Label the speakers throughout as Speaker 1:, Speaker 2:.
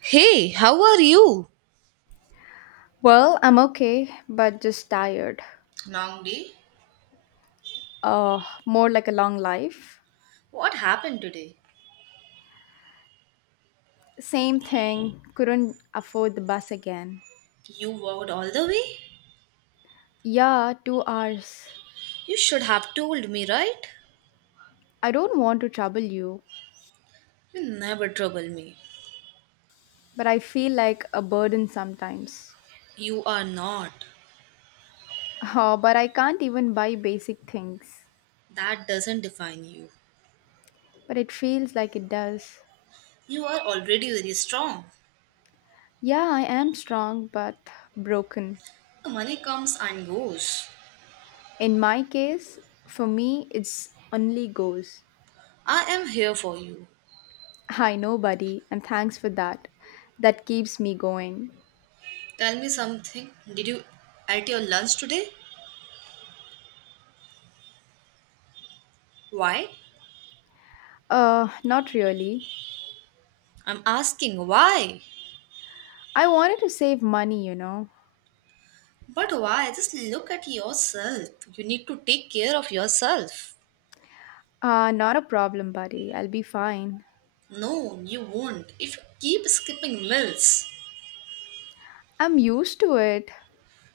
Speaker 1: Hey, how are you?
Speaker 2: Well, I'm okay, but just tired.
Speaker 1: Long day?
Speaker 2: More like a long life.
Speaker 1: What happened today?
Speaker 2: Same thing, couldn't afford the bus again.
Speaker 1: You walked all the way?
Speaker 2: Yeah, 2 hours.
Speaker 1: You should have told me, right?
Speaker 2: I don't want to trouble you,
Speaker 1: You never trouble me.
Speaker 2: but I feel like a burden sometimes.
Speaker 1: You are not.
Speaker 2: Oh, but I can't even buy basic things.
Speaker 1: That doesn't define you.
Speaker 2: But it feels like it does.
Speaker 1: You are already very strong.
Speaker 2: Yeah, I am strong, but broken.
Speaker 1: The money comes and goes.
Speaker 2: In my case, for me, it's only goals.
Speaker 1: I am here for you.
Speaker 2: I know, buddy, and thanks for that. That keeps me going.
Speaker 1: Tell me something. Did you eat your lunch today? Why?
Speaker 2: Not really.
Speaker 1: I'm asking why.
Speaker 2: I wanted to save money.
Speaker 1: But why? Just look at yourself. You need to take care of yourself.
Speaker 2: Not a problem, buddy. I'll be fine.
Speaker 1: No, you won't. If you keep skipping meals,
Speaker 2: I'm used to it,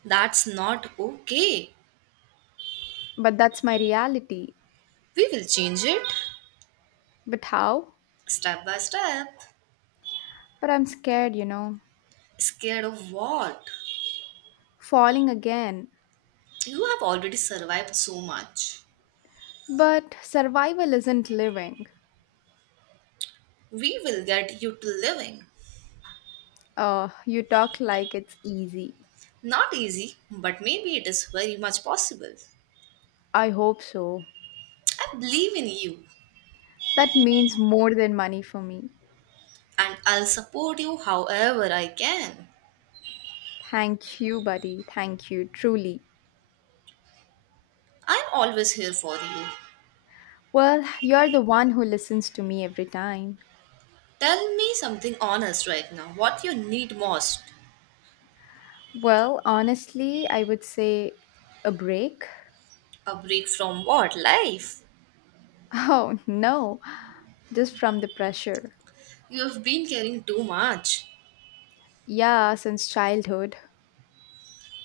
Speaker 1: that's not okay.
Speaker 2: but that's my reality.
Speaker 1: We will change it
Speaker 2: But how?
Speaker 1: step by step.
Speaker 2: But I'm scared.
Speaker 1: Scared of what?
Speaker 2: Falling again.
Speaker 1: You have already survived so much.
Speaker 2: But survival isn't living.
Speaker 1: We will get you to living.
Speaker 2: You talk like it's easy.
Speaker 1: Not easy, but maybe it is very much possible.
Speaker 2: I hope so.
Speaker 1: I believe in you
Speaker 2: That means more than money for me.
Speaker 1: and I'll support you however I can.
Speaker 2: Thank you, buddy. Thank you, truly.
Speaker 1: I'm always here for you.
Speaker 2: Well, you're the one who listens to me every time.
Speaker 1: Tell me something honest right now. What you need most?
Speaker 2: Well, honestly, I would say a break.
Speaker 1: A break from what? Life?
Speaker 2: Oh, no, just from the pressure.
Speaker 1: You've been caring too much.
Speaker 2: Yeah, since childhood.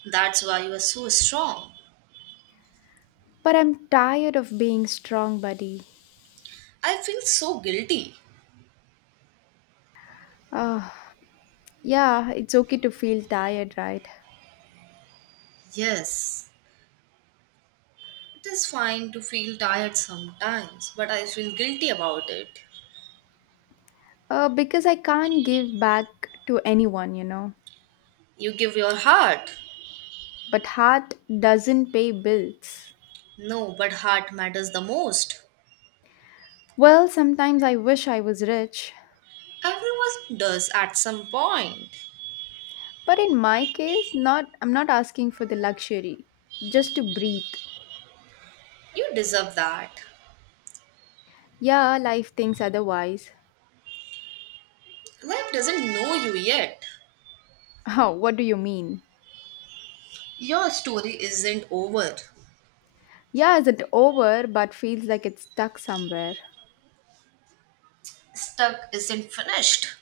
Speaker 1: That's why you are so strong.
Speaker 2: But I'm tired of being strong, buddy.
Speaker 1: I feel so guilty.
Speaker 2: Oh, yeah, it's okay to feel tired, right?
Speaker 1: Yes, it is fine to feel tired sometimes, but I feel guilty about it.
Speaker 2: Because I can't give back to anyone.
Speaker 1: You give your heart.
Speaker 2: But heart doesn't pay bills.
Speaker 1: No, but heart matters the most.
Speaker 2: Well, sometimes I wish I was rich,
Speaker 1: Everyone does at some point.
Speaker 2: but in my case, not I'm not asking for the luxury, just to breathe.
Speaker 1: You deserve that.
Speaker 2: Yeah, life thinks otherwise.
Speaker 1: Life doesn't know you yet.
Speaker 2: Oh, what do you mean?
Speaker 1: Your story isn't over.
Speaker 2: Yeah, isn't over, but feels like it's stuck somewhere.
Speaker 1: Stuck isn't finished.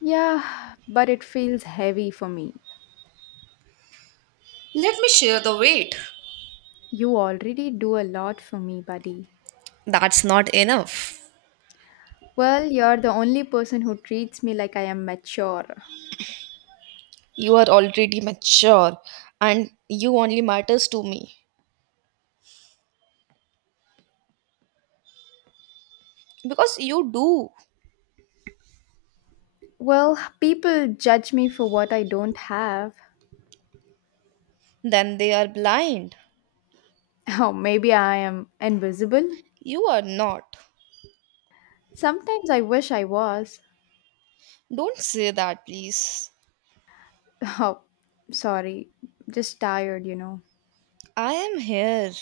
Speaker 2: Yeah, but it feels heavy for me.
Speaker 1: Let me share the weight.
Speaker 2: You already do a lot for me, buddy.
Speaker 1: That's not enough.
Speaker 2: Well, you're the only person who treats me like I am mature.
Speaker 1: You are already mature, and you only matters to me because you do.
Speaker 2: Well, people judge me for what I don't have.
Speaker 1: Then they are blind.
Speaker 2: Oh, maybe I am invisible.
Speaker 1: You are not.
Speaker 2: Sometimes I wish I was.
Speaker 1: Don't say that, please.
Speaker 2: Oh, sorry. Just tired.
Speaker 1: I am here.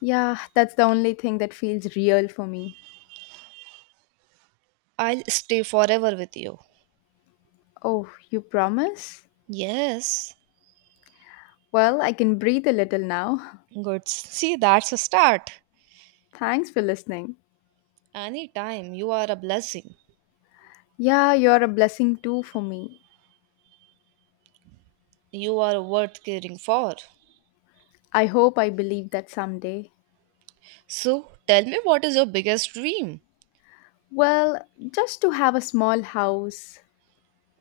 Speaker 2: Yeah, that's the only thing that feels real for me.
Speaker 1: I'll stay forever with you.
Speaker 2: Oh, you promise?
Speaker 1: Yes.
Speaker 2: Well, I can breathe a little now.
Speaker 1: Good, see, that's a start.
Speaker 2: Thanks for listening.
Speaker 1: Anytime. You are a blessing.
Speaker 2: Yeah, you're a blessing too for me.
Speaker 1: You are worth caring for.
Speaker 2: I hope I believe that someday.
Speaker 1: So tell me, what is your biggest dream?
Speaker 2: Well, just to have a small house.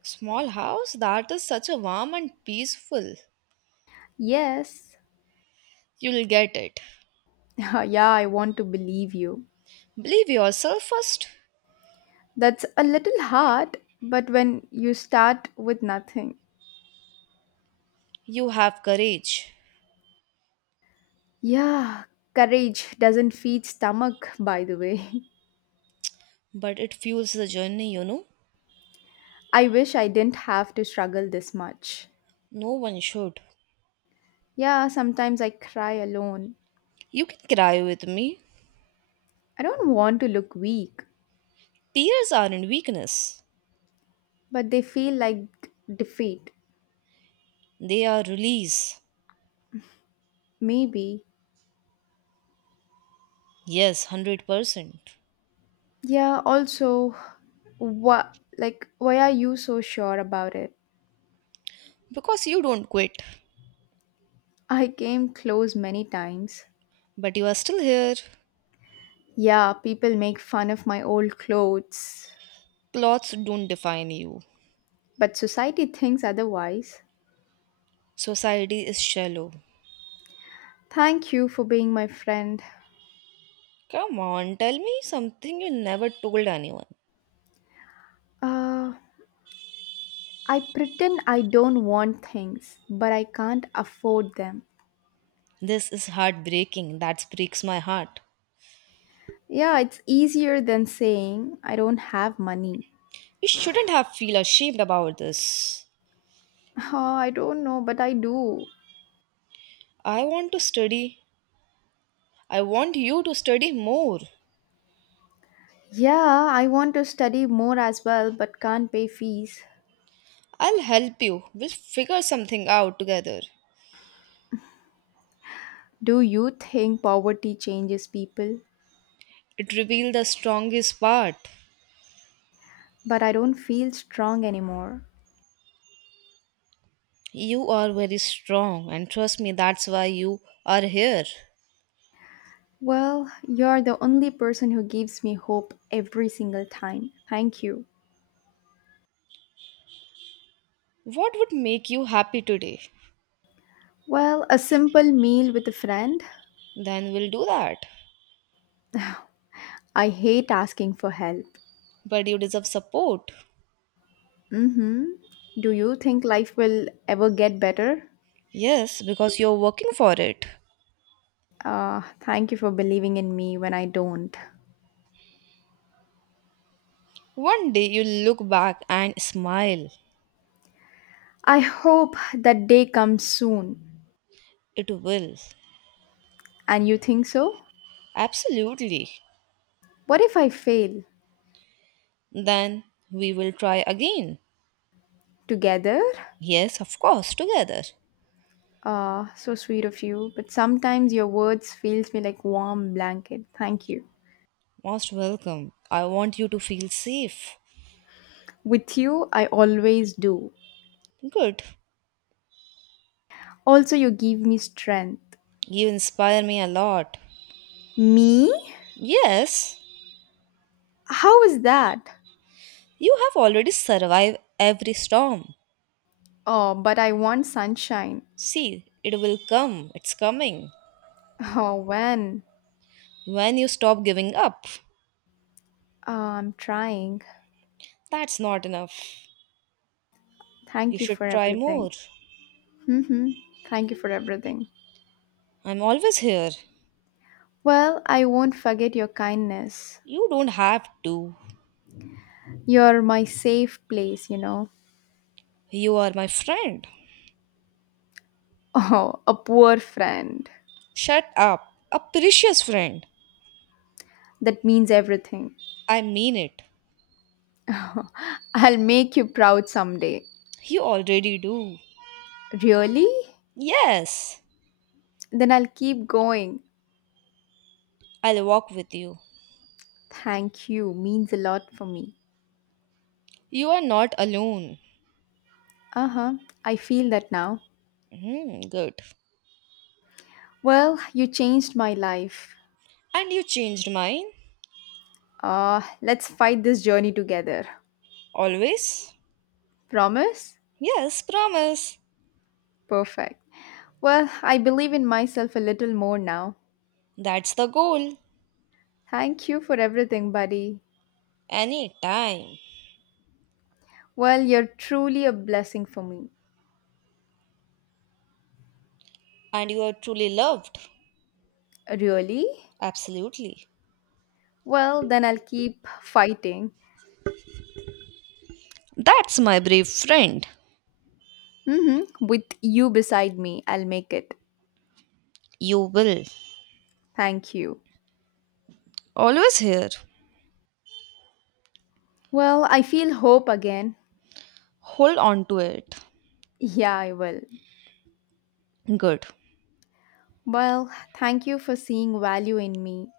Speaker 1: Small house, that is such a warm and peaceful.
Speaker 2: Yes.
Speaker 1: You'll get it.
Speaker 2: Yeah, I want to believe you.
Speaker 1: Believe yourself first.
Speaker 2: That's a little hard, but when you start with nothing.
Speaker 1: You have courage,
Speaker 2: Yeah, courage doesn't feed stomach, by the way.
Speaker 1: but it fuels the journey, you know.
Speaker 2: I wish I didn't have to struggle this much.
Speaker 1: No one should.
Speaker 2: Yeah, sometimes I cry alone.
Speaker 1: You can cry with me.
Speaker 2: I don't want to look weak,
Speaker 1: Tears aren't weakness,
Speaker 2: but they feel like defeat.
Speaker 1: they are release.
Speaker 2: Maybe.
Speaker 1: Yes, 100%.
Speaker 2: Yeah, also, what, like, why are you so sure about it?
Speaker 1: Because you don't quit,
Speaker 2: I came close many times.
Speaker 1: but you are still here.
Speaker 2: Yeah, people make fun of my old clothes,
Speaker 1: Clothes don't define you.
Speaker 2: but society thinks otherwise.
Speaker 1: Society is shallow.
Speaker 2: Thank you for being my friend.
Speaker 1: Come on, tell me something you never told anyone.
Speaker 2: Uh, I pretend I don't want things, but I can't afford them.
Speaker 1: This is heartbreaking. That breaks my heart.
Speaker 2: Yeah, it's easier than saying I don't have money.
Speaker 1: You shouldn't have feel ashamed about this.
Speaker 2: Oh, I don't know, but I do.
Speaker 1: I want to study. I want you to study more.
Speaker 2: Yeah, I want to study more as well, but can't pay fees.
Speaker 1: I'll help you. We'll figure something out together.
Speaker 2: Do you think poverty changes people?
Speaker 1: It revealed the strongest part.
Speaker 2: But I don't feel strong anymore.
Speaker 1: You are very strong, and trust me, that's why you are here.
Speaker 2: Well, you're the only person who gives me hope every single time. Thank you.
Speaker 1: What would make you happy today?
Speaker 2: Well, a simple meal with a friend.
Speaker 1: Then we'll do that.
Speaker 2: I hate asking for help.
Speaker 1: But you deserve support.
Speaker 2: Mm-hmm. Do you think life will ever get better?
Speaker 1: Yes, because you're working for it.
Speaker 2: Thank you for believing in me when I don't.
Speaker 1: One day you'll look back and smile.
Speaker 2: I hope that day comes soon.
Speaker 1: It will.
Speaker 2: And you think so?
Speaker 1: Absolutely.
Speaker 2: What if I fail?
Speaker 1: Then we will try again.
Speaker 2: Together?
Speaker 1: Yes, of course, together.
Speaker 2: So sweet of you. But sometimes your words feels me like warm blanket. Thank you.
Speaker 1: Most welcome. I want you to feel safe.
Speaker 2: With you, I always do.
Speaker 1: Good.
Speaker 2: Also, you give me strength.
Speaker 1: You inspire me a lot.
Speaker 2: Me?
Speaker 1: Yes,
Speaker 2: How is that?
Speaker 1: you have already survived every storm.
Speaker 2: Oh, but I want sunshine.
Speaker 1: See, it will come. It's coming.
Speaker 2: Oh, when?
Speaker 1: When you stop giving up,
Speaker 2: Uh, I'm trying.
Speaker 1: that's not enough. You
Speaker 2: Thank you
Speaker 1: should
Speaker 2: for
Speaker 1: try
Speaker 2: everything.
Speaker 1: more.
Speaker 2: hmm Thank you for everything.
Speaker 1: I'm always here.
Speaker 2: Well, I won't forget your kindness.
Speaker 1: You don't have to.
Speaker 2: You're my safe place.
Speaker 1: You are my friend.
Speaker 2: Oh, a poor friend.
Speaker 1: Shut up. A precious friend.
Speaker 2: That means everything.
Speaker 1: I mean it.
Speaker 2: I'll make you proud someday.
Speaker 1: You already do.
Speaker 2: Really?
Speaker 1: Yes,
Speaker 2: Then I'll keep going.
Speaker 1: I'll walk with you.
Speaker 2: Thank you means a lot for me.
Speaker 1: You are not alone.
Speaker 2: Uh huh. I feel that now.
Speaker 1: Hmm, good.
Speaker 2: Well, you changed my life.
Speaker 1: And you changed mine?
Speaker 2: Let's fight this journey together.
Speaker 1: Always?
Speaker 2: Promise?
Speaker 1: Yes, promise.
Speaker 2: Perfect. Well, I believe in myself a little more now.
Speaker 1: That's the goal.
Speaker 2: Thank you for everything, buddy.
Speaker 1: Any time.
Speaker 2: Well, you're truly a blessing for me.
Speaker 1: And you are truly loved.
Speaker 2: Really?
Speaker 1: Absolutely.
Speaker 2: Well, then I'll keep fighting.
Speaker 1: That's my brave friend.
Speaker 2: Mm-hmm. With you beside me, I'll make it.
Speaker 1: You will.
Speaker 2: Thank you.
Speaker 1: Always here.
Speaker 2: Well, I feel hope again.
Speaker 1: Hold on to it.
Speaker 2: Yeah, I will.
Speaker 1: Good.
Speaker 2: Well, thank you for seeing value in me,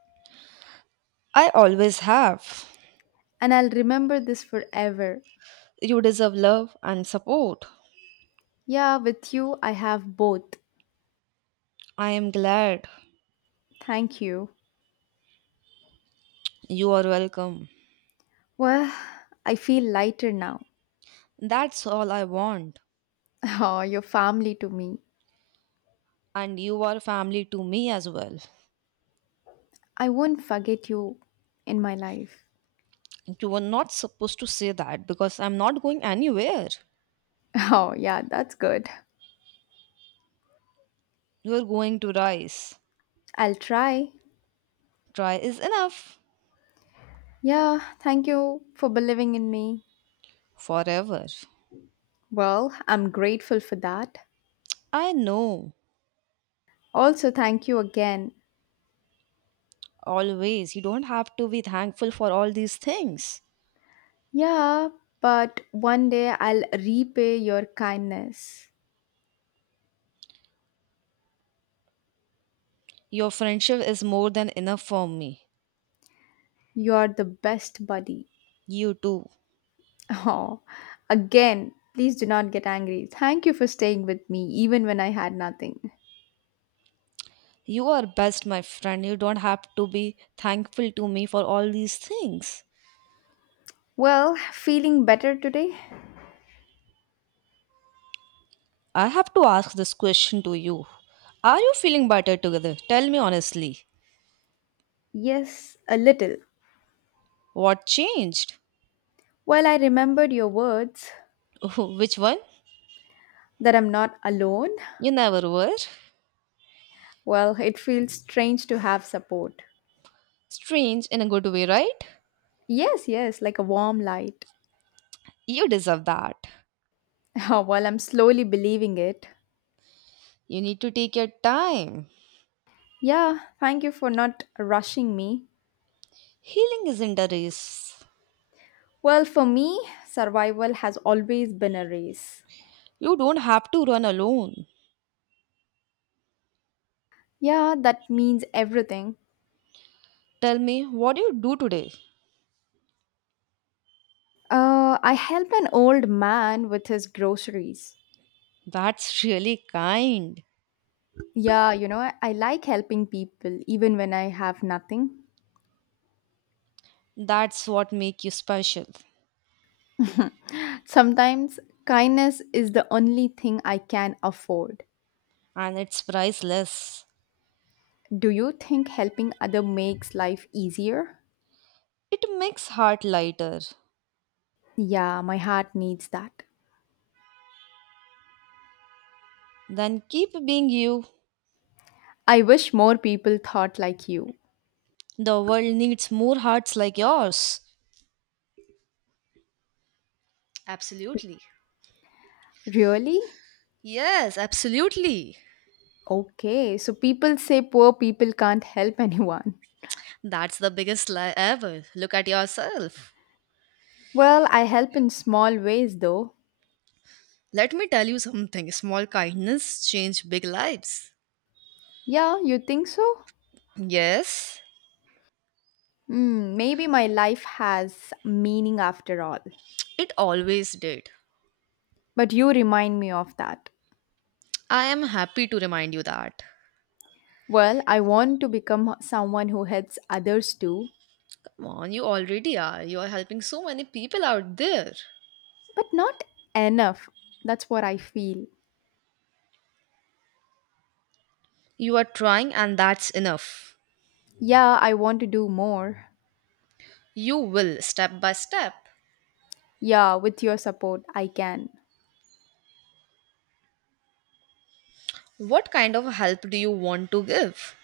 Speaker 1: I always have.
Speaker 2: and I'll remember this forever.
Speaker 1: You deserve love and support.
Speaker 2: Yeah, with you, I have both.
Speaker 1: I am glad.
Speaker 2: Thank you.
Speaker 1: You are welcome.
Speaker 2: Well, I feel lighter now.
Speaker 1: That's all I want.
Speaker 2: Oh, your family to me.
Speaker 1: And you are family to me as well.
Speaker 2: I won't forget you in my life.
Speaker 1: You were not supposed to say that because I'm not going anywhere.
Speaker 2: Oh, yeah, that's good.
Speaker 1: You're going to rise.
Speaker 2: I'll try.
Speaker 1: Try is enough.
Speaker 2: Yeah, thank you for believing in me.
Speaker 1: Forever.
Speaker 2: Well, I'm grateful for that.
Speaker 1: I know.
Speaker 2: Also, thank you again.
Speaker 1: Always. You don't have to be thankful for all these things.
Speaker 2: Yeah, but one day I'll repay your kindness.
Speaker 1: Your friendship is more than enough for me.
Speaker 2: You're the best buddy.
Speaker 1: You too.
Speaker 2: Oh, again, please do not get angry. Thank you for staying with me even when I had nothing.
Speaker 1: You are best, my friend. You don't have to be thankful to me for all these things.
Speaker 2: Well, feeling better today?
Speaker 1: I have to ask this question to you. Are you feeling better together? Tell me honestly.
Speaker 2: Yes, a little.
Speaker 1: What changed?
Speaker 2: Well, I remembered your words
Speaker 1: Which one?
Speaker 2: that I'm not alone,
Speaker 1: You never were.
Speaker 2: well, it feels strange to have support.
Speaker 1: Strange in a good way, right?
Speaker 2: Yes, yes, like a warm light.
Speaker 1: You deserve that.
Speaker 2: While I'm slowly believing it.
Speaker 1: You need to take your time.
Speaker 2: Yeah, thank you for not rushing me.
Speaker 1: Healing isn't a race.
Speaker 2: Well, for me, survival has always been a race.
Speaker 1: You don't have to run alone.
Speaker 2: Yeah, that means everything.
Speaker 1: Tell me, what do you do today?
Speaker 2: I helped an old man with his groceries.
Speaker 1: That's really kind.
Speaker 2: Yeah, you know, I like helping people even when I have nothing.
Speaker 1: That's what make you special.
Speaker 2: Sometimes kindness is the only thing I can afford.
Speaker 1: And it's priceless.
Speaker 2: Do you think helping other makes life easier?
Speaker 1: It makes heart lighter.
Speaker 2: Yeah, my heart needs that.
Speaker 1: Then keep being you.
Speaker 2: I wish more people thought like you.
Speaker 1: The world needs more hearts like yours. Absolutely.
Speaker 2: Really?
Speaker 1: Yes, absolutely.
Speaker 2: Okay, so people say poor people can't help anyone.
Speaker 1: That's the biggest lie ever. Look at yourself.
Speaker 2: Well, I help in small ways though.
Speaker 1: Let me tell you something, small kindness change big lives.
Speaker 2: Yeah, you think so?
Speaker 1: Yes,
Speaker 2: Hmm, maybe my life has meaning after all.
Speaker 1: it always did.
Speaker 2: But you remind me of that.
Speaker 1: I am happy to remind you that.
Speaker 2: Well, I want to become someone who helps others too,
Speaker 1: Come on, you already are. You are helping so many people out there.
Speaker 2: but not enough. That's what I feel.
Speaker 1: You are trying, and that's enough.
Speaker 2: Yeah, I want to do more.
Speaker 1: You will, step by step.
Speaker 2: Yeah, with your support, I can.
Speaker 1: What kind of help do you want to give?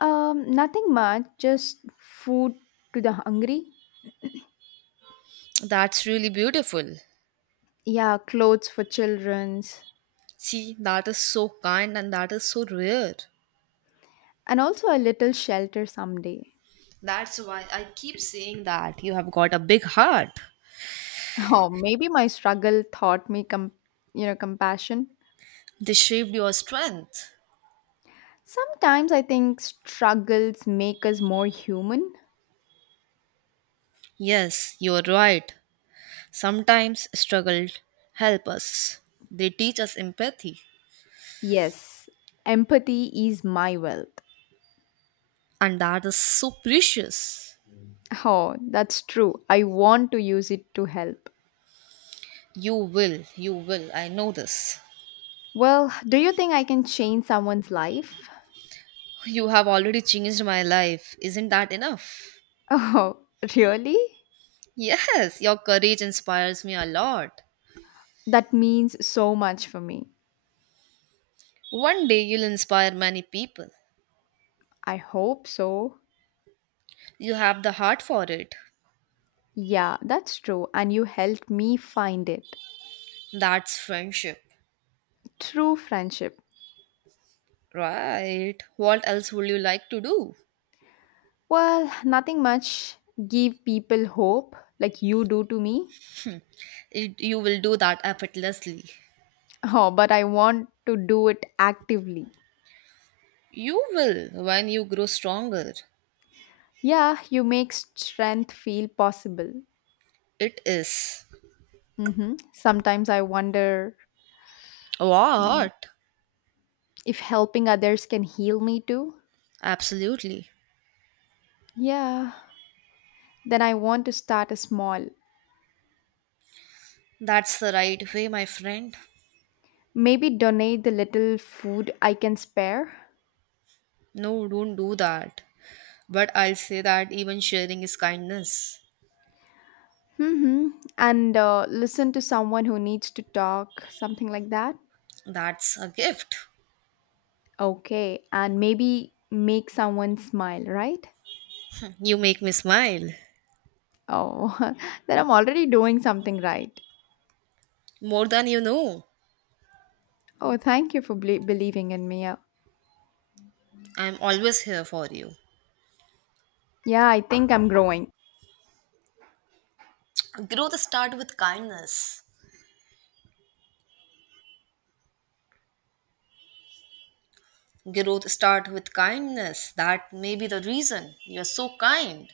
Speaker 2: Nothing much, just food to the hungry.
Speaker 1: That's really beautiful.
Speaker 2: Yeah, clothes for children's,
Speaker 1: See, that is so kind and that is so rare.
Speaker 2: and also a little shelter someday.
Speaker 1: That's why I keep saying that you have got a big heart.
Speaker 2: Oh, maybe my struggle taught me you know, compassion.
Speaker 1: They shaped your strength.
Speaker 2: Sometimes I think struggles make us more human.
Speaker 1: Yes, you're right. Sometimes struggles help us. They teach us empathy,
Speaker 2: Yes, empathy is my wealth.
Speaker 1: and that is so precious.
Speaker 2: Oh, that's true. I want to use it to help.
Speaker 1: You will, you will. I know this.
Speaker 2: Well, do you think I can change someone's life?
Speaker 1: You have already changed my life. Isn't that enough?
Speaker 2: Oh, really?
Speaker 1: Yes, your courage inspires me a lot.
Speaker 2: That means so much for me.
Speaker 1: One day you'll inspire many people.
Speaker 2: I hope so.
Speaker 1: You have the heart for it.
Speaker 2: Yeah, that's true. And you helped me find it.
Speaker 1: That's friendship.
Speaker 2: True friendship.
Speaker 1: Right. What else would you like to do?
Speaker 2: Well, nothing much. Give people hope like you do to me.
Speaker 1: It, you will do that effortlessly.
Speaker 2: Oh, but I want to do it actively.
Speaker 1: You will when you grow stronger.
Speaker 2: Yeah, you make strength feel possible.
Speaker 1: It is.
Speaker 2: Sometimes I wonder mm,
Speaker 1: What?
Speaker 2: if helping others can heal me too.
Speaker 1: Absolutely.
Speaker 2: Yeah, then I want to start small.
Speaker 1: That's the right way, my friend.
Speaker 2: Maybe donate the little food I can spare.
Speaker 1: No, don't do that. But I'll say that even sharing is kindness.
Speaker 2: hmm And listen to someone who needs to talk, something like that.
Speaker 1: That's a gift.
Speaker 2: Okay, and maybe make someone smile, right?
Speaker 1: You make me smile.
Speaker 2: Oh, then I'm already doing something right.
Speaker 1: More than you know.
Speaker 2: Oh, thank you for believing in me.
Speaker 1: I'm always here for you.
Speaker 2: Yeah, I think I'm growing.
Speaker 1: Growth start with kindness. Growth start with kindness. That may be the reason you're so kind.